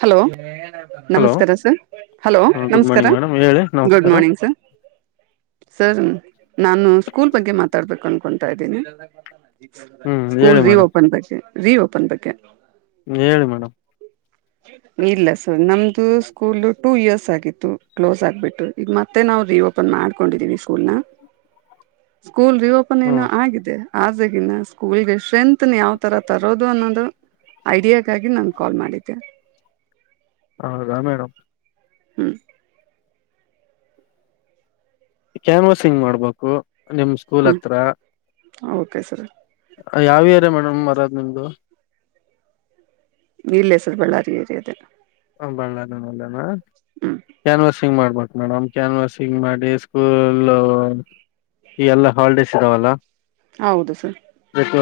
Hello hello ನಮಸ್ಕಾರ sir hello good ನಮಸ್ಕಾರ morning madam ಹೇಳಿ ಗುಡ್ ನಮಸ್ಕಾರ ಮಾರ್ನಿಂಗ್ ಸರ್ ಸರ್ ನಾನು ಸ್ಕೂಲ್ ಬಗ್ಗೆ ಮಾತಾಡ್ಬೇಕುಂ ಇದ ಹ್ಮ್ ಸ್ಕೂಲ್ ಹೇಳಿ ಮೇಡಮ್ ರಿಓಪನ್ ಬಗ್ಗೆ ರಿಓಪನ್ ಬಗ್ಗೆ ಹೇಳಿ ಮೇಡಮ್ ಇದು ಸ್ಕೂಲ್ ಟೂ ಇಯರ್ಸ್ ಆಗಿತ್ತು ಕ್ಲೋಸ್ ಆಗ್ಬಿಟ್ಟು ಈಗ ಮತ್ತೆ ನಾವು ರಿಓಪನ್ ಮಾಡ್ಕೊಂಡಿದೀವಿ ಸ್ಕೂಲ್ ನ ಸ್ಕೂಲ್ ರಿಓಪನ್ ಏನು ಹ್ಮ್ ಆಗಿದೆ ಆಗಿನ ಸ್ಕೂಲ್ಗೆ ಸ್ಟ್ರೆಂತ್ನ ಯಾವ್ ತರ ತರೋದು ಅನ್ನೋದು ಐಡಿಯಾಗಾಗಿ ನಾನು ಕಾಲ್ ಮಾಡಿದ್ದೆ ಹೌದಾ ಮೇಡಮ್ ಹ್ಮ್ ಕ್ಯಾನ್ವಸಿಂಗ್ ಮಾಡ್ಬೇಕು ನಿಮ್ ಸ್ಕೂಲ್ ಹ್ಮ್ ಹತ್ರ ಓಕೆ ಸರ್ ಯಾವ ರ ಮೇಡಮ್ ಮರದ್ ನಿಮ್ದು ಇಲ್ಲೇ ಸರ್ ಬಳ್ಳಾರಿ ಏರಿಯದೆ ಹ ಬಳ್ಳಾರಳ್ಳಾನ ಹ್ಮ್ ಕ್ಯಾನ್ವಸಿಂಗ್ ಮಾಡ್ಬ ಮೇಡಮ್ ಕ್ಯಾನ್ವಸಿಂಗ್ ಮಾಡಿ ಸ್ಕೂಲ್ ಈ ಎಲ್ಲ ಹಾಲಿಡೇಸ್ ಇದಾವಲ್ಲ ಹೌದು ಸರ್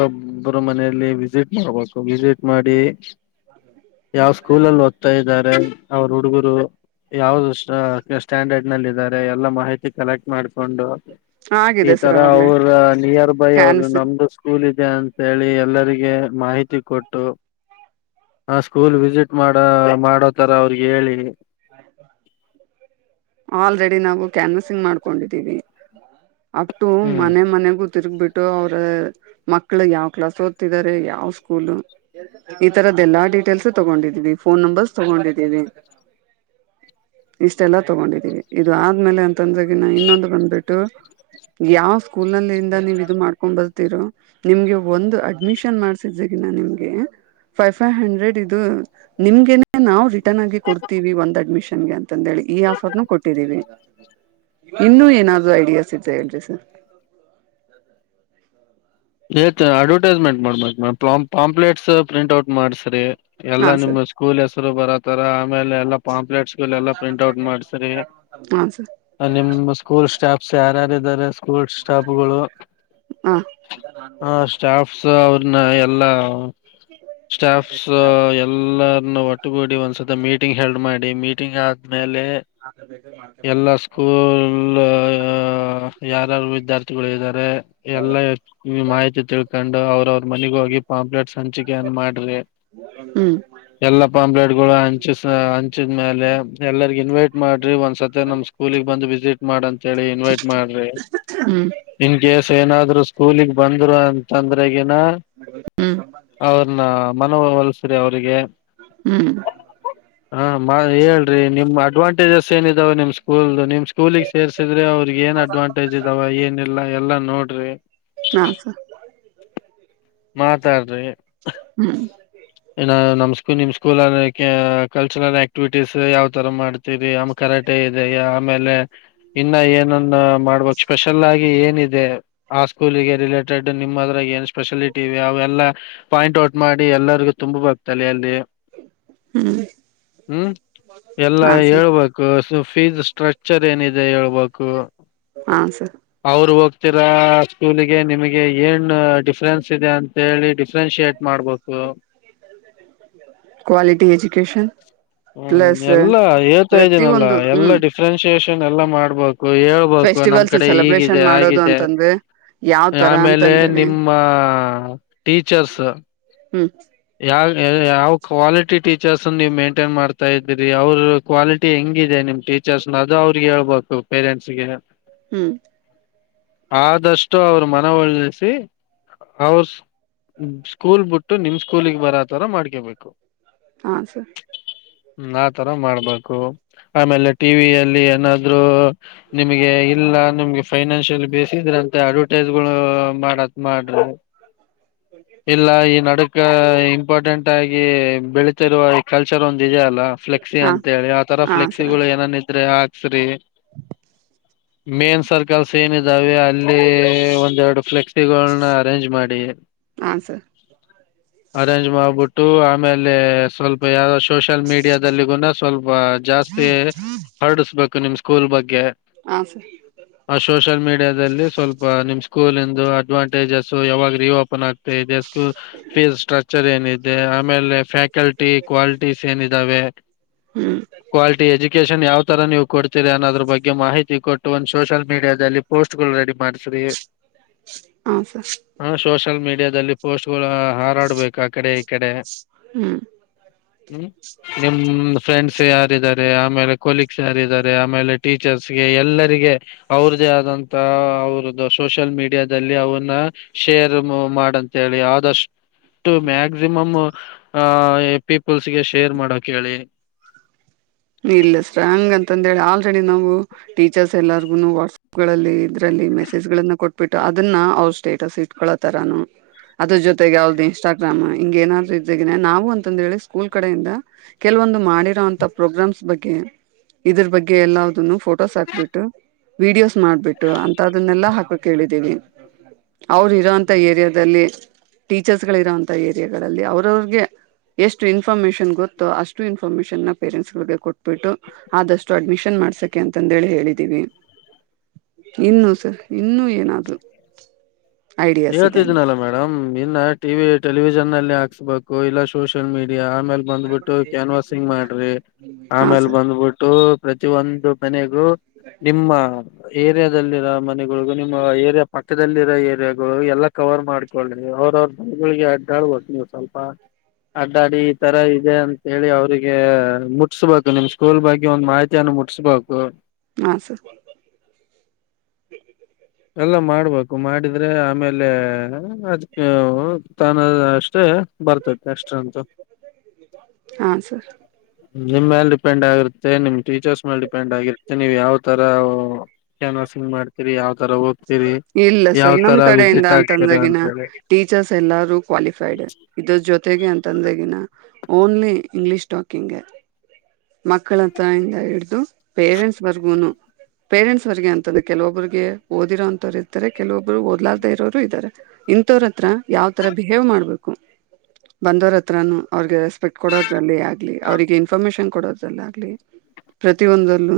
ಒಬ್ಬರ ಮನೆಯಲ್ಲಿ ವಿಸಿಟ್ ಮಾಡ್ಬೇಕು ವಿಸಿಟ್ ಮಾಡಿ ಹ ಮ ಇದ ಅವ್ರ ಹುಡುಗರು ಯಾವ್ದ ಸ್ಟ್ಯಾಂಡರ್ಡ್ ನಲ್ಲಿ ಇದಾರೆ ಎಲ್ಲಾ ಮಾಹಿತಿ ಕಲೆಕ್ಟ್ ಮಾಡ್ಕೊಂಡು ಈ ಆಗಿದೆ ಸರ್ ತರ ಅವಾಗ್ಲೇ ಅವ್ರ ನಿಯರ್ ಬೈ ಅವರು ಕ್ಯಾನ್ವಸಿಂಗ್ ನಮ್ದು ಸ್ಕೂಲ್ ಇದ ಅಂತ ಹೇಳಿ ಎಲ್ಲರಿಗೆ ಮಾಹಿತಿ ಕೊಟ್ಟು ಆ ಸ್ಕೂಲ್ ವಿಸಿಟ್ ಮಾಡ ಮಾಡೋತರ ಅವ್ರಿಗೆ ಹೇಳಿ ಆಯ್ತಾ ಆಲ್ರೆಡಿ ನಾವು ಕ್ಯಾನ್ವಸಿಂಗ್ ಮಾಡ್ಕೊಂಡಿದ್ದೀವಿ ಅು ಹ್ಮ್ ಮನೆ ಮನೆಗೂ ತಿರ್ಗ್ ಬಿಟ್ಟು ಅವರ ಮಕ್ಕಳು ಯಾವ್ ಕ್ಲಾಸ್ ಓದ್ತಿದ್ದಾರೆ ಯಾವ್ ಸ್ಕೂಲ್ ಈ ತರದ್ದ ಎಲ್ಲ ಡೀಟೇಲ್ಸ್ ತಗೊಂಡಿದೀವಿ ಫೋನ್ ನಂಬರ್ಸ್ ತಗೊಂಡಿದ್ದೀವಿ. ಇಷ್ಟೆಲ್ಲ ತಗೊಂಡಿದ್ದೀವಿ ಇದು ಆದ್ಮೇಲೆ ಅಂತಂದ್ರೆ ನಾ ಇನ್ನೊಂದು ಬಂದ್ಬಿಟ್ಟು ಯಾವ್ ಸ್ಕೂಲ್ ನಲ್ಲಿದ ನೀವ್ ಇದು ಮಾಡ್ಕೊಂಡ್ ಬರ್ತಿರೋ ನಿಮ್ಗೆ ಒಂದು ಅಡ್ಮಿಷನ್ ಮಾಡ್ಸಿದ [unintelligible] ನಿಮ್ಗೆ ಫೈವ್ ಫೈವ್ಹ್ರೆಡ್ ಇದು ನಿಮಗೇನೇ ನಾವ್ [unintelligible] ಗಿ ಕೊಡ್ತೀವಿ ಒಂದ್ ಅಡ್ಮಿಷನ್ ಅಂತದ್ ಹೇಳಿ ಈ ಆಫರ್ ಕೊಟ್ಟಿದೀವಿ ಇನ್ನು ಏನಾದೂ ಐಡಿಯಾಸ್ ಇದ [unintelligible] ಡ್ರಸ ಏತ ಅಡ್ವರ್ಟೈಸ್ಮೆಂಟ್ ಮಾಡ್ಬೇಕು ಮ್ಯಾಮ್ ಪಾ ಪಾಂಪ್ಲಲೆಟ್ಸ್ ಪ್ರಿಂಟ್ ಔಟ್ ಮಾಡ್ಸ್ರಿ. ಹಾ ಎಲ್ಲಾ ನಿಮ್ ಸರ್ ಸ್ಕೂಲ್ ಹೆಸರು ಬರತರ ಆಮೇಲೆ ಎಲ್ಲಾ ಪಾಂಪ್ಲೆಟ್ಸ್ ಎಲ್ಲಾ ಪ್ರಿಂಟ್ ಔಟ್ ಮಾಡ್ಸ್ರರಿ ಹಾ ಸರ್ ಅಲ್ಲಿ ನಿಮ ಸ್ಕೂಲ್ ಸ್ಟಾಫ್ಸ್ ಯಾರಾರಾರೆ ಸ್ಕೂಲ್ ಸ್ಟಾಫಗಳು ಹಾ ಹ ಸ್ಟಾಫ್ಸ್ ಅವ್ರನ್ನ ಎಲ್ಲಾ ಸ್ಟಾಫ್ಸ್ ಎಲ್ಲರನ್ನ ಒಟ್ಟಗೂಡಿ ಒಂದ್ಸತ ಮೀಟಿಂಗ್ ಹಲ್ಡ್ ಮಾಡಿ ಮೀಟಿಂಗ್ ಆ ಆದ್ಮೇಲೆ ಎಲ್ಲಾ ಸ್ಕೂಲ್ ಯಾರಾರು ವಿದ್ಯಾರ್ಥಿಗಳು ಇದ್ದಾರೆ ಎಲ್ಲ ಈ ಮಾಹಿತಿ ತಿಳ್ಕೊಂಡು ಅವ್ರ ಅವ್ರ ಮನೆಗ ಹೋಗಿ ಪಾಂಪ್ಲೆೇಟ್ ಸಂಂಚಿಕೆಯನ್ ಮಾಡ್ರಿ ಹ್ಮ್ ಎಲ್ಲಾ ಪಾಂಪ್ಲೇಟ್ಗಳು ಹಂಚಿಸ ಹಂಚಿದ್ಮೇಲೆ ಎಲ್ಲರಿಗು ಇನ್ವೈಟ್ ಮಾಡ್ರಿ ಒಂದ್ ಸತಿ ನಮ್ಮ್ ಸ್ಕೂಲಿಗೆ ಬಂದು ವಿಸಿಟ್ ಮಾಡಂತ ಅಂತೇಳಿ ಇನ್ವೈಟ್ ಮಾಡ್ರಿ ಹ್ಮ್ ಇನ್ ಕೇಸ್ ಏನಾದ್ರು ಸ್ಕೂಲಿಗೆ ಬಂದ್ರು ಅಂತಂದ್ರೆ ಈಗನಾ ಹ್ಮ್ ಅವ್ರನ್ನ ಮನವವಲಸ್ರಿ ಅವಿಗೆ ಹ್ಮ್ ಹೇಳ್ರಿ ನಿಮ್ಮ್ ಅಡ್ವಾಂಟೇಜಸ್ ಏನ ಇದಾವ ನಿಮ್ ಸ್ಕೂಲ್ದ್ ನಿಮ್ ಸ್ಕೂಲಿಗೆ ಸೇರ್ರಿಸಿದ್ರೆ ಅವ್ರಗ್ ಏನ್ ಅಡ್ವಾಂಟೇಜ್ ಇದಾವ ಏನಿಲ್ಲಲ್ಲ ಎಲ್ಲಾ ನೋಡ್ರಿ [unintelligible] ಮಾತಾಡ್ರಿ ಹ್ಮ್ ನಮ್ಕೂ ನಿಮ್ ಸ್ಕೂಲ್ ಕಲ್ಚರಲ್ ಆಕ್ಟಿವಿಟೀಸ್ ಯಾವ್ ತರ ಮಾಡ್ತೀವಿ ಅಮಾಕ [unintelligible] ರಟೆ ಇದೆ ಆಮೇಲೆ ಇನ್ನ ಏನನ್ನ ಮಾಡ್ಬಕ್ ಸ್ಪೆಷಲ್ ಆಗಿ ಏನ ಇದೆ. ಆ ಸ್ಕೂಲಿಗೆ ರಿಲೇಟೆಡ್ ನಿಮ್ಮದ್ರಾಗ ಏನ್ ಸ್ಪೆಷಾಲಿಟಿ ಇದೆ ಅವೆಲ್ಲ ಪಾಯಿಂಟ್ ಔಟ್ ಮಾಡಿ ಎಲ್ಲರಿಗೂ ತುಂಬಬೇಕು ತಲೆಯಲ್ಲಿ. ಹ್ಮ್ ಹ್ಮ್ ಎಲ್ಲ ಹಾ ಸರ್ ಹೇಳ್ಬೇಕು ಸು ಫೀಸ್ ಸ್ಟ್ರಕ್ಚರ್ ಏನಿದೆ ಹೇಳ್ಬೇಕು. ಹಾ ಸರ್ ಅವರು ಹೋಗ್ ಚಿರ ಸ್ಕೂಲಗೆ ನಿಮಗೆ ಏನ್ ಡಿಫ್ರೆನ್ಸ್ ಇದೆ ಅಂತೇಳಿ ಡಿಫ್ರೆನ್ಷಿಯೇಟ್ ಮಾಡ್ಬೇಕು. Quality education. ಹ್ಮ್ ಪ್ಲಸ್ ಎಲ್ಲಾ ಹೇಳ್ತಾ ಇದ್ದೀನಲ್ಲಾ ಪ್ರತಿಯೊಂದು ಎಲ್ಲಾ ಹ್ಮ್ ಡಿಫ್ರೆನ್ಸಿಯೇಷನ್ ಎಲ್ಲಾ ಮಾಡ್ಬೋದು ಹೇಳ್ಬೇಕು ನಮ್ ಫೆಸ್ಟಿವಲ್ಸ್ ಕಡೆ ಸೆಲೆಬ್ರೇಷನ್ ಈಗಿದೆ ಮಾಡೋದು ಆಗಿದೆ. ಅಂತಂದ್ರೆ ಯಾವ ತರ ಆಮೇಲೆ ಅಂತಂದೇಳಿ ನಿಮ್ಮ ಟೀಚರ್ಸ್ ಹ್ಮ್ ಯಾವ ಯಾವ ಕ್ವಾಲಿಟಿ ಟೀಚರ್ಸ್ ಅ ನೀವು ಮೇಂಟ್ ಟೈನ್ ಮಾಡ್ತಾ ಇದ್ದೀರಿ ಅವ್ರ ಕ್ವಾಲಿಟಿ ಹೆಂಗಿದೆ ನಿಮ್ ಟೀಚರ್ಸ್ ಅದು ಅವ್ರಗ್ ಹೇಳ್ಬೇಕು ಪೇರೆಂಟ್ಸ್ಗೆ. ಹ್ಮ್ ಆದಷ್ಟು ಅವ್ರ ಮನವೊಲಿಸಿ ಅವ್ರ ಸ್ಕೂಲ್ ಬಿಟ್ಟು ನಿಮ್ ಸ್ಕೂಲಗ್ ಬರತರ ಮಾಡ್ಕೇಬೇಕು. ಹಾ ಹ್ಮ ಆತರ ಮಾಡ್ಬೇಕು. ಆಮೇಲೆ ಟಿವಿಯಲ್ಲಿ ಏನಾದ್ರು ನಿಮಗೆ ಇಲ್ಲ ನಿಮ್ಗೆ ಫೈನಾನಶಿಯಲ್ ಬೇಸ ಇದ್ರಂತೆ ಅಡ್ವರ್ಟೈಸ್ಗಳು [unintelligible] ಮಾಡತ್ ಮಾಡ್ರಿ ಇಲ್ಲ ಈ ನಡ ಇಂಪಾರ್ಟೆಂಟ್ ಆಗಿ ಬೆಳೀತಿರುವ ಈ ಕಲ್ಚರ್ ಒಂದ ಇದೆ ಅಲ್ಲ. ಫ್ಲೆಕ್ಿ ಹಾ ಅಂತ ಹೇಳಿ ಆತರ ಹಾ ಫ್ಲೆಕ್ಸಿ ಸರ್ ಗಳು ಏನನ್ ಇದ್ರೆ ಹಾಕ್ಸ್ರಿ ಮೇನ್ ಸರ್ಕಲ್ಸ್ ಏನ ಇದಾವೆ ಅಲ್ಲಿ ಒಂದೆರಡು ಫ್ಲೆಕ್ಸ್ ಅರೇಂಜ್ ಮಾಡಿ ಹಾ ಸರ್ ಅರೇಂಜ್ ಮಾಡಬಿಟ್ಟ ಆಮೇಲೆ ಸ್ವಲ್ಪ ಯಾವ ಸೋಷಲ್ ಮೀಡಿಯಾದಲ್ಲಿಗೂನ ಸ್ವಲ್ಪ ಜಾಸ್ತಿ ಹರಡಿಸ್ಬೇಕು ನಿಮ್ ಸ್ಕೂಲ್ ಬಗ್ಗೆ. ಹಾ ಸರ್ ಸೋಷಲ್ ಮೀಡಿಯಲ್ಲಿ ಸ್ವಲ್ಪ ನಿಮ್ ಸ್ಕೂಲ್. ದು ಅಡ್ವಾಂಟೇಜಸ್ ಯಾವಾಗ ರಿಓಪನ್ ಆಗ್ತ. ಇದೆ ಸ್ಕೂಲ್ ಫೀಸ್ ಸ್ಟ್ರಕ್ಚರ್ ಏನಿದೆ ಆಮೇಲೆ ಫ್ಯಾಕಲ್ಟಿ. ಕ್ವಾಲಿಟೀಸ್ ಏನ ಇದಾವೆ ಹ್ಮ್ ಕ್ವಾಲಿಟಿ ಎಜುಕೇಶನ್ ಯಾವ್ ತರ ನೀವು. ಕೊಡ್ತೀರರಿ ಅನ್ನೋದ್ರ ಬಗ್ಗೆ ಮಾಹಿತಿ ಕೊಟ್ಟು ಒಂದು್ ಸೋಷಿಯಲ್ ಮೀಡಿಯಾದಲ್ಲಿ ಪೋಸ್ಟ್ ಗಳು ರೆಡಿ ಮಾಡ್ವಿ. ಹಾ ಸರ್ ಹ ಸೋಷಲ್ ಮೀಡಿಯ. ಇಂಡಿಯಾದಲ್ಲಿ ಪೋಸ್ಟ್ ಗಳು ಹಾರಾಡ್ಬೇಕು ಆ ಕಡೆ. ಕಡೆ ಹ್ಮ್. ಹ್ಮ್ ನಿಮ ಫ್ರೆಂಡ್ಸ್ ಯಾರಾರ. ಆಮೇಲೆ ಕೊಲೀಕ್ಸ್ ಯಾರಿದ್ದಾರೆ ಆಮೇಲೆ ಟೀಚರ್ಸ್ಗೆ ಎಲ್ಲರಿಗೆ. ಅವ್ರ್ದೇ ಆದಂತ. ಅವ್ರದ್ದ ಸೋಷಿಯಲ್ ಮೀಡಿಯಾದಲ್ಲಿ ಅವನ್ನ ಶೇರ್ ಮಾಡಂತ ಹೇಳಿ ಆದಷ್ಟ. ಮ್ಯಾಕ್ಸಿಮಮ್ ಆ. ಪೀಪಲ್ಸ್ಗೆ ಶೇರ್ ಮಾಡೋ ಹೇಳಿ. ಇಲ್ಲ ಸ ಹಂಗ ಅಂತಂದ ಹೇಳಿ ಆಲ್ರೆಡಿ ನಾವು ಟೀಚರ್ಸ್ ಎಲ್ಲಾರ್ಗು ವಾಟ್ಸಪ್ ಗಳಲ್ಲಿ ಇದ್ರಲ್ಲಿ. ಮೆಸೇಜ್ ನ್ನ ಕೊಟ್ಬಿಟ್ಟು ಅದನ್ನ ಅವ್ ಸ್ಟೇಟಸ್ ಇಟ್ಕಳತಾರಾನ. ಅದ್ರ ಜೊತೆಗೆ ಯಾವ್ದು ಇನ್ಸ್ಟಾಗ್ರಾಮ್ ಹಿಂಗ ಏನಾದ್ರು ಇದ್ದನ ನಾವು ಅಂತಂದ ಹೇಳಿ ಸ್ಕೂಲ್ ಕಡೆಯಿಂದ ಕೆಲ, ಂದು ಮಾಡಿರೋಂತ ಪ್ರೋಗ್ರಾಮ್ಸ್ ಬಗ್ಗೆ ಇದ್ರ ಬಗ್ಗೆ ಎಲ್ಲನು ಫೋಟೋಸ್ ಹಾಕ್ಬಿಟ್ಟು. ವಿಡಿಯೋಸ್ ಮಾಡ್ಬಿಟ್ಟು ಅಂತ ಅದನ್ನೆಲ್ಲಾ ಹಾಕೋ ಕೇಳಿದ್ದೀವಿ. ಅವ್ರ ಇರೋಂತಥ ಏರಿಯಾದಲ್ಲಿ ಟೀಚರ್ಸ್ ಗಳ ಇರೋಂತಥ ಏರಿಯಾಗಳಗಳಲ್ಲಿ ಅವ್ರವ್ರಗೆ. ಎಷ್ಟು ಇನ್ಫಾರ್ಮೇಶನ್ ಗೊತ್ತುೋ ಅಷ್ಟು ಇನ್ಫಾರ್ಮೇಶನ್ ನ. ಪೇರೆಂಟ್ಸ್ ಕೊಟ್ಬಿಟ್ಟು ಆದಷ್ಟು ಅಡ್ಮಿಷನ್ ಮಾಡ್ಸಕೆ ಅಂತಂದೇಳಿ ಹೇಳಿದೀವಿ. ಇನ್ನುೂ ಸರ್ ಇನ್ನೂ ಏನದು. ಹೇಳ್ತಿದನಲ್ಲಾ ಮೇಡಮ್ ಇನ್ನ ಟಿವಿ ಟೆಲಿವಿಷನ್ ಅಲ್ಲಿ ಹಾಕ್ಸ್ಬೇಕು ಇಲ್ಲ ಸೋಷಲ್ ಮೀಡಿಯಾ. ಆಮೇಲ್ ಬಂದ್ಬಿಟ್ಟು ಕ್ಯಾನ್ವಾಸಿಂಗ್ ಮಾಡ್ರಿ ಹಾ ಆಮೇಲ್ ಸರ್ ಬಂದ್ಬಿಟ್ಟು. ಪ್ರತಿಯ ಒಂದು ಮನೆಗೂ ನಿಮ್ಮ ಏರಿಯಾದಲ್ಲಿರ. ಮನೆಗಳಿಗ ನಿಮ್ಮ ಏರಿಯಾ ಪಕ್ಕದಲ್ಲಿ ಇರೋ ಏರಿಯಾಗ. ಎಲ್ಲಾ ಕವರ್ ಮಾಡ್ಕಳಿ ಅವ್ರವ್ರ ಬಗಳಿಗೆ ಅಡ್ಡಾಳ್ಬೋು ನೀವು ಸ್ವಲ್ಪ. ಅಡ್ಡಾಡಿ ಈ ತರ ಇದೆ ಅಂತೇಳಿ ಅವ್ರಿಗೆ ಮುಟ್ಸ್ಬೇಕು ನಿಮ್ ಸ್ಕೂಲ್ ಬಗ್ಗೆ ಒಂದ್ ಮಾಹಿತಿ ಅನ್ನು. ಮುಟ್ಸ್ಬೇಕು. ನ ಸ. ಎಲ್ಲ ಮಾಡ್ಬೇಕು ಮಾಡಿದ್ರೆ ಆಮೇಲೆ ಅದ್ಕ್ಕೆ ತಾನ ಅಷ್ಟೇ. ಬರ್ತೈತೆ ಎಕ್ಸ್ಟ್ರಾ ಅಂತ. ಹಾ ಸರ್ ನಿಮ್ ಮೇಲೆ ಡಿಪೆಂಡ್ ಆಗಿರುತ್ತೆ ನಿಮ್ ಟೀಚರ್ಸ್ ಮೇಲೆ ಡಿಪೆಂಡ್ ಆಗಿರುತ್ತೆ ನೀವು್ ಯಾವ್ ತರ ಕೆ. ್ ಮಾಡ್ತತಿರಿ ಯ. ಇಲ್ಲ ಸರ್ ನಮ ಕಡೆಯಿಂದ ವಿಸಿಟ್ ಆಗ್ತೀರಿ ಅಂತಂದಾಗಿನ ಅಂತೇಳಿ ಹೇಳ್ಬೇಕ್ ಟೀಚರ್ಸ್ ಎಲ್ಲಾರೂ ಕ್ವಾಲಿಫೈಡ್. ಇದ ಜೊತೆಗೆ ಅಂತಂದ್ರೆಗಿನ ಓನ್ಲಿ ಇಂಗ್ಲಿೀಷ್ ಟಾಕಿಂಗಗೆ. ಮಕ್ಕಳತ್ತ ಹಿಂದ ಹಿಡ್ದು. ಪೇರೆಂಟ್ಸ್ ಬರ್ಗೂನು ಪೇರೆಂಟ್ಸ್ವರ್ಗೆ ಅಂತದೆ ಕೆಲವೊಬ್ರಿಗೆ. ಓದಿರೋ ಅಂತವ್ರು ಇರ್ತ ಕೆಲೊಬ್ರು ಓದಲಾರ್ದ ಇರೋರು ಇದ್ದಾರೆ ಇಂಥವ್ರ ಹತ್ರ ಯಾವ್ ತರ ಬಿಹೇವ್ ಮಾಡ್ಬೇಕು. ಬಂದವರ ಹತ್ರ ಅವ್ರಿಗೆ ರೆಸ್ಪೆಕ್ಟ್ ಕೊಡೋದಲ್ಲಿ ಆಗ್ಲಿ ಅವ್ರಿಗೆ ಇನ್ಫಾರ್ಮೇಶಷನ್. ಕೊಡೋದಲ್ಲ ಆಗ್ಲಿ ಪ್ರತಿಿಯ ಒಂದಲ್ಲೂ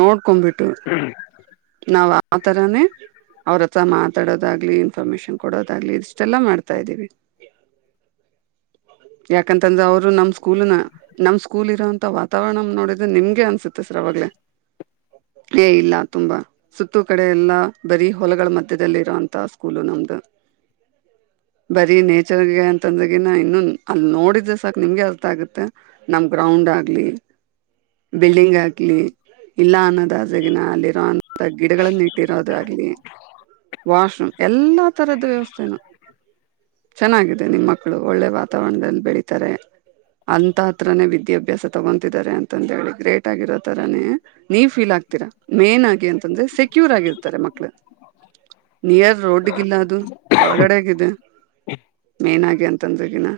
ನೋಡ್ಕೊಂಡ್ಬಿಟ್ಟ. ಹ್ಮ್. ನಾವು ಆ ತರಾನ. ಅವ್ರ ಹತ್ರ ಮಾತಾಡೋದಾಗ್ಲಿ ಇನ್ಫಾರ್ಮೇಶನ್ ಕೊಡೋದಾಗ್ಲಿ ಇಷ್ಟೆಲ್ಲ ಮಾಡ್ತಾ ಇದ್ದೀವಿ. ಹ ಯಾಕಂತಂದ್ರ ಅವ್ರು ನಮ್ ಸ್ಕೂಲ್ನ ನಮ್ ಸ್ಕೂಲ್ ಇರೋಂತ ವಾತಾವರಣ ನೋಡಿದ್ರೆ ನಿಮ್ಗೆ ಅನ್ಸುತ್ತೆ ಸರ್ ಅವಾಗ್ಲೆ. ಏ ಇಲ್ಲ ತುಂಬಾ. ಸುತ್ತೂ ಕಡೆ ಎಲ್ಲಾ ಬರೀ ಹೊಲಗಳ ಮಧ್ಯದಲ್ಲಿ ಇರೋಂತ ಸ್ಕೂಲು ನಮ್ದು. ಬರೀ ನೇಚರ್ಗೆ ಅಂತಂದನ ಇನ್ನು ಅಲ್ಲಿ ನೋಡಿದ್ರೆ ಸಾಕ ನಿಮ್ಗೆ ಅರ್ಥ ಆಗುತ್ತೆ ನಮ್ ಗ್ರೌಂಡ್ ಡಗ್ಲಿ ಬಿಲ್ಡಿಂಗ್ ಆಗ್ಲಿ ಇಲ್ಲ ಅನ್ನೋದದೇಗಿನ ಅಲ್ಲಿರೊ ಅಂ ಗಿಡಗಳನ್ನ ಇಟ್ಟಿರೋದಾಗ್ಲಿ ವಾಶ್ರೂಮ್ ಎಲ್ಲಾ ತರದ್ ವ್ಯವಸ್ ಚನ್ ಚೆನ್ನಾಗಿದೆ ನಿಮ್ಮ ಮಕ್ಕಳು ಒಳ್ಳೆ ವಾತಾವರ್ಣದಲ್ ಬೆಳೀತಾರೆ. ಅಂತ ಹತ್ರನೇ ವಿದ್ಯಾಭ್ಯಾಸ ತಗೊಂತಿದ್ದಾರೆ ಅಂತಂತ ಹೇಳಿ ಗ್ರೇಟ್ ಆಗಿರೋ ತರಾನೇ ನೀವ್ ಫೀಲ್ ಆಗ್ ತಿರ ಮೇನ್ ಆಗಿ ಅಂತಂದ್ರೆ ಸೆಕ್ಯೂರ್ ಆಗಿರ್ತಾರೆ ಮಕ್ಳು. ನಿಯರ್ ರೋಡ್ಗಿಲ್ಲ ಅದು ಒಳ್ಗಡೆಗಿದೆ. ಮೇನ್ ಆಗಿ ಅಂತಂದ್ರಗಿನ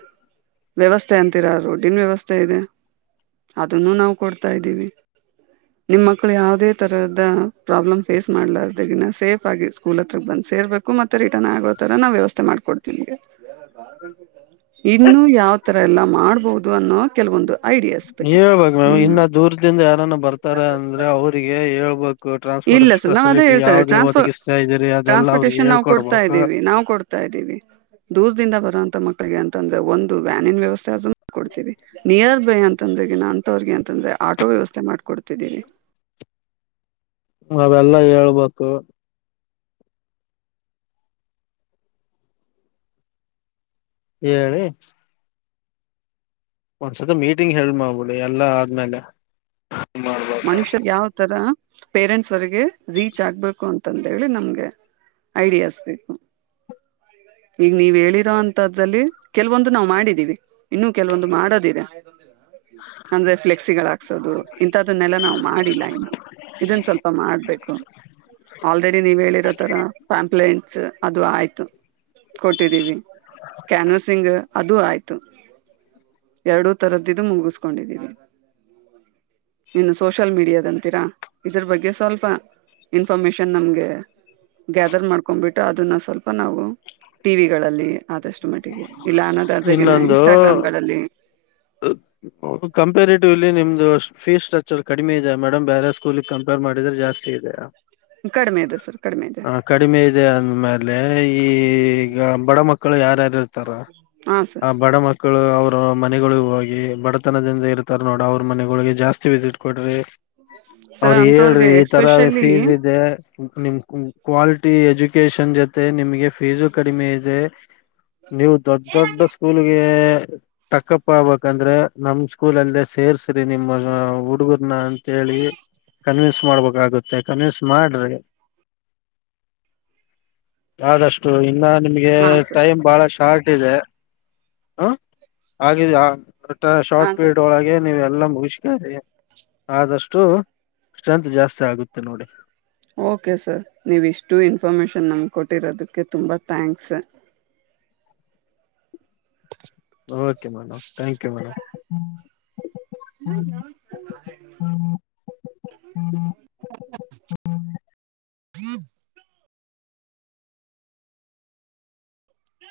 ವ್ಯವಸ್ ಅಂತೀರಾ ರೋಡಿನ್ ವ್ಯವಸ್ಥೆ ಇದೆ ಅದನ್ನು ನಾವ್ ಕೊಡ್ತಾ ಇದ್ದೀವಿ. ನಿಮ್ಮ್ ಮಕ್ಳು ಯಾವ್ದೇ ತರದ. ಪ್ರಾಬ್ಲಮ್ ಫೇಸ್ ಮಾಡ್ಲಾರ್ದಗಿನ ಸೇಫ್ ಆಗಿ ಸ್ಕೂಲ್ ಹತ್ರ ಬಂದ್ ಸೇರ್ಬೇಕು ಮತ್ತೆ ರಿಟರ್ನ್ ಆಗೋ ತರ ನಾ ವ್ಯವಸ್ಥೆ ಮಾಡ್ ಕೊಡ್ತೀವ್ ನಿಮ್ಗೆ. ಇನ್ನು ಯಾವ್ ತರ ಎಲ್ಲ ಮಾಡ್ಬೋದು ಅನ್ನೋ ಕೆಲ್ವೊಂದು ಐಡಿಯಾಸ್ಬೇಕ್. ಹೇಳ್ಬೇಕ್ ಮೇಮ್ ಇನ್ನ ದೂರ್ದಿಂದ ಯಾರನ್ನ ಬರ್ತಾರ ಅಂದ್ರೆ ಅವ್ರಿಗೆ ಹೇಳ್ಬೇಕು. ಟ್ರಾನ್ಸ್ಪೋರ್ಟ್ ಇಲ್ಲ ಸರ್ ನಾವ್ ಅದೇ ಫೆಸಿಲಿಟಿ ಹೇಳ್ತಾರೆ ಯಾವ್ದೇ ಟ್ರಾನ್ಸ್ಫರ್ ಒದಗಿಸ್ತಾ ಇದೀರಿ ಅದೆಲ್ಲ ಅವ್ರಿಗೆ ಹೇಳ್ಕೊಡ್ಬೇಕು. ದಿವಿ ದೂರ್ದಿಂದ ಬರೊಂ ತ ಮಕ್ಳಿಗೆ ಅಂತಂದ್ರೆ ಒಂದು ವ್ಯಾನಿನ್ ವ್ಯವಸ್ಥೆ ಅಂತು ಕೊಡ್ತವಿ ನಿಯರ್ ಅಂತಂದ್ರೆಗಿನ ಅಂತವ್ರಿಗೆ ಅಂತಂದ್ರೆ ಆಟೋ ವ್ಯವಸ್ಥೆ ಮಾಡ್ಕೊಡ್ತಿದ್ದೀನಿ. ಅವೆಲ್ಲಾ ಹೇಳ್ಬೇಕು. ಹೇಳಿ ಒಂದ್ಸತಿ ಮೀಟಿಂಗ್ ಹೇಲ್ಡ್ ಮಾಡ್ಬಿಡಿ ಎಲ್ಲಾ ಆದ್ಮೇಲೆ. ಮಾಡ್ಬ ಮನುಷ್ಯ ಯಾವ್ ತರ ಪೇರೆಂಟ್ಸ್ವರೆಗೆ ರೀಚ್ ಆಗ್ಬೇಕು ಅಂತಂತ ಹೇಳಿ ನಮ್ಗೆ. ಐಡಿಯಾಸ್ ಬೇಕು. ಈಗ ನೀವ್ ಹೇಳಿರೋಂತದ್ರಲ್ಲಿ ಕೆಲ್ವೊಂದು ನಾವ್ ಮಾಡಿದೀವಿ ಇನ್ನು ಕೆಲ್ವೊಂದು ಮಾಡದಿದೆ. ಅಂದ್ರೆ ಫ್ಲೆಕ್ಸಿಗಳ್ ಹಾಕ್ಸೋದು ಇಂಂತದನ್ನೆಲ್ಲ ನಾವ್ ಮಾಡಿಲ್ಲ ಇನ್ನು. ಇದನ್ ಸ್ವಲ್ಪ ಮಾಡ್ಬೇಕು ಆಲ್ರೆಡಿ ನೀವ್ ಹೇಳಿರೋ ತರ ಪಾಮ್ಪ್ಲೇಂಟ್. ಸ್ ಅದು ಆಯ್ತು. ಕೊಟ್ಟಿದ್ದೀವಿ ಕ್ಯಾನ್ವಸಿಂಗ್ ಅದು ಆಯ್ತು. ಎರ್ಡು ತರದ್ದಿದ್ದು ಮುಗಿಸಕೊಂಡಿದ್ದೀವಿ. ಇನ್ನು ಸೋಷಲ್ ಮೀಡಿಯಾದಂತೀರಾ ಇದ್ರ ಬಗ್ಗೆ ಸ್ವಲ್ಪ. ಇನ್ಫಾರ್ಮೇಶನ್ ನಮ್ಗೆ ಗ್ಯಾದರ್ ಮಾಡ್ಕೊಬಿಟ್ಟು ಅದನ್ನ ಸ್ವಲ್ಪ ನಾವು. ಟಿವಿಗಳಲ್ಲಿ ಆದಷ್ಟು ಮಟ್ಟಿಗೆ ಇಲ್ಲ ಅನ್ನದಾಜಗಿನ ಇನ್ಸ್ಟಾಗ್ರಾಮ್ಗಳಲ್ಲಿ. ಕಂಪೇರ್ಟಿವ್ಲಿ ನಿಮ್ದು ಫೀಸ್ ಸ್ಟ್ರಕ್ಚರ್ ಕಡಿಮೆ ಇದೆ ಮೇಡಮ್ ಬೇರೆ ಸ್ಕೂಲ್ ಕಂಪೇರ್ ಮಾಡ್ ಮಾಡಿದ್ರೆ ಜಾಸ್ತಿ ಇದೆಯ. ಕಡಿಮೆ ಇದೆ ಸರ್ ಕಡ್ಮೆ ಇದೆ. ಹ ಕಡಿಮೆ ಇದೆ ಅಂದ್ಮೇಲೆ ಈ ಈಗ ಬಡ ಮಕ್ಳು ಯಾರ್ಯಾರ್ ಇರ್ತಾರ. ಹಾ ಸರ್ ಆ ಬಡ ಮಕ್ ಳು ಅವ್ರ ಮನೆಗಳಿಗ್ ಹೋಗಿ ಬಡತನದಿಂದ ಇರ್ತಾರ ನೋಡ ಅವ್ರ ಮನೆಗಳಿಗೆ ಜಾಸ್ತಿ ವಿಸಿಟ್ ಕೊಡ್ರಿ. ಸರ್ ಅವ್ರಿಗ್ ಅಂತವ್ರಿಗೆ ಹೇಳ್ರಿ ಈ ತರ ಎಸ್ಪೆಷಲಿ ಫೀಸ್ ಇದೆ ನಿಮ್ ಕು. ಕ್ವಾಲಿಟಿ ಎಜುಕೇಶನ್ ಜೊತೆ ನಿಮ್ಗೆ ಫೀಸು ಕಡಿಮೆ ಇದೆ. ನೀವು ದೊಡ್ ದೊಡ್ಡ ಸ್ಕೂಲ್ಗೆ. ತಕ್ಕಪ್ಪ ಆಗ್ಬಂದ್ರೆ ನಮ್ ಸ್ಕೂಲ್ ಅಲ್ಲೇ ಸೇರ್ಸ್ರಿ ನಿಮ್ಮ ಹುಡುಗರ್ನ ಅಂತೇಳಿ. ಕನ್ವಿನ್ಸ್ ಮಾಡ್ಬೇಕಾಗುತ್ತೆ ಕನ್ವಿನ್ಸ್ ಮಾಡ್ರಿ. [inaudible] ಯಾದಷ್ಟು ಇ ಇಲ್ಲ ನಿಮ್ಗೆ ಹಾ ಸರ್ ಟೈಮ್ ಬಹಳ ಶಾರ್ಟ್ ಇದೆ ಹ ಹಾಗಿದ ಹಾ ಶಾರ್ಟ್ ಸರ್ ಪೀರಿಯಡ್ ಒಳಗೆ ನೀವು ಎಲ್ಲ ಮುಗಿಸ್ಕಾರಿ ಆದಷ್ಟು ಸ್ಟ್ರೆಂತ್ ಜಾಸ್ತಿ ಆಗುತ್ತೆ ನೋಡಿ ಓಕೆ ಸರ್ ನೀವು ಇಷ್ಟು ಇನ್ಫಾರ್ಮೇಶನ್ ನಂಗೆ ಕೊಟ್ಟಿರೋದಕ್ಕೆ ತುಂಬ thanks sir okay madam thank you madam ಹ್ಮ ಹೀ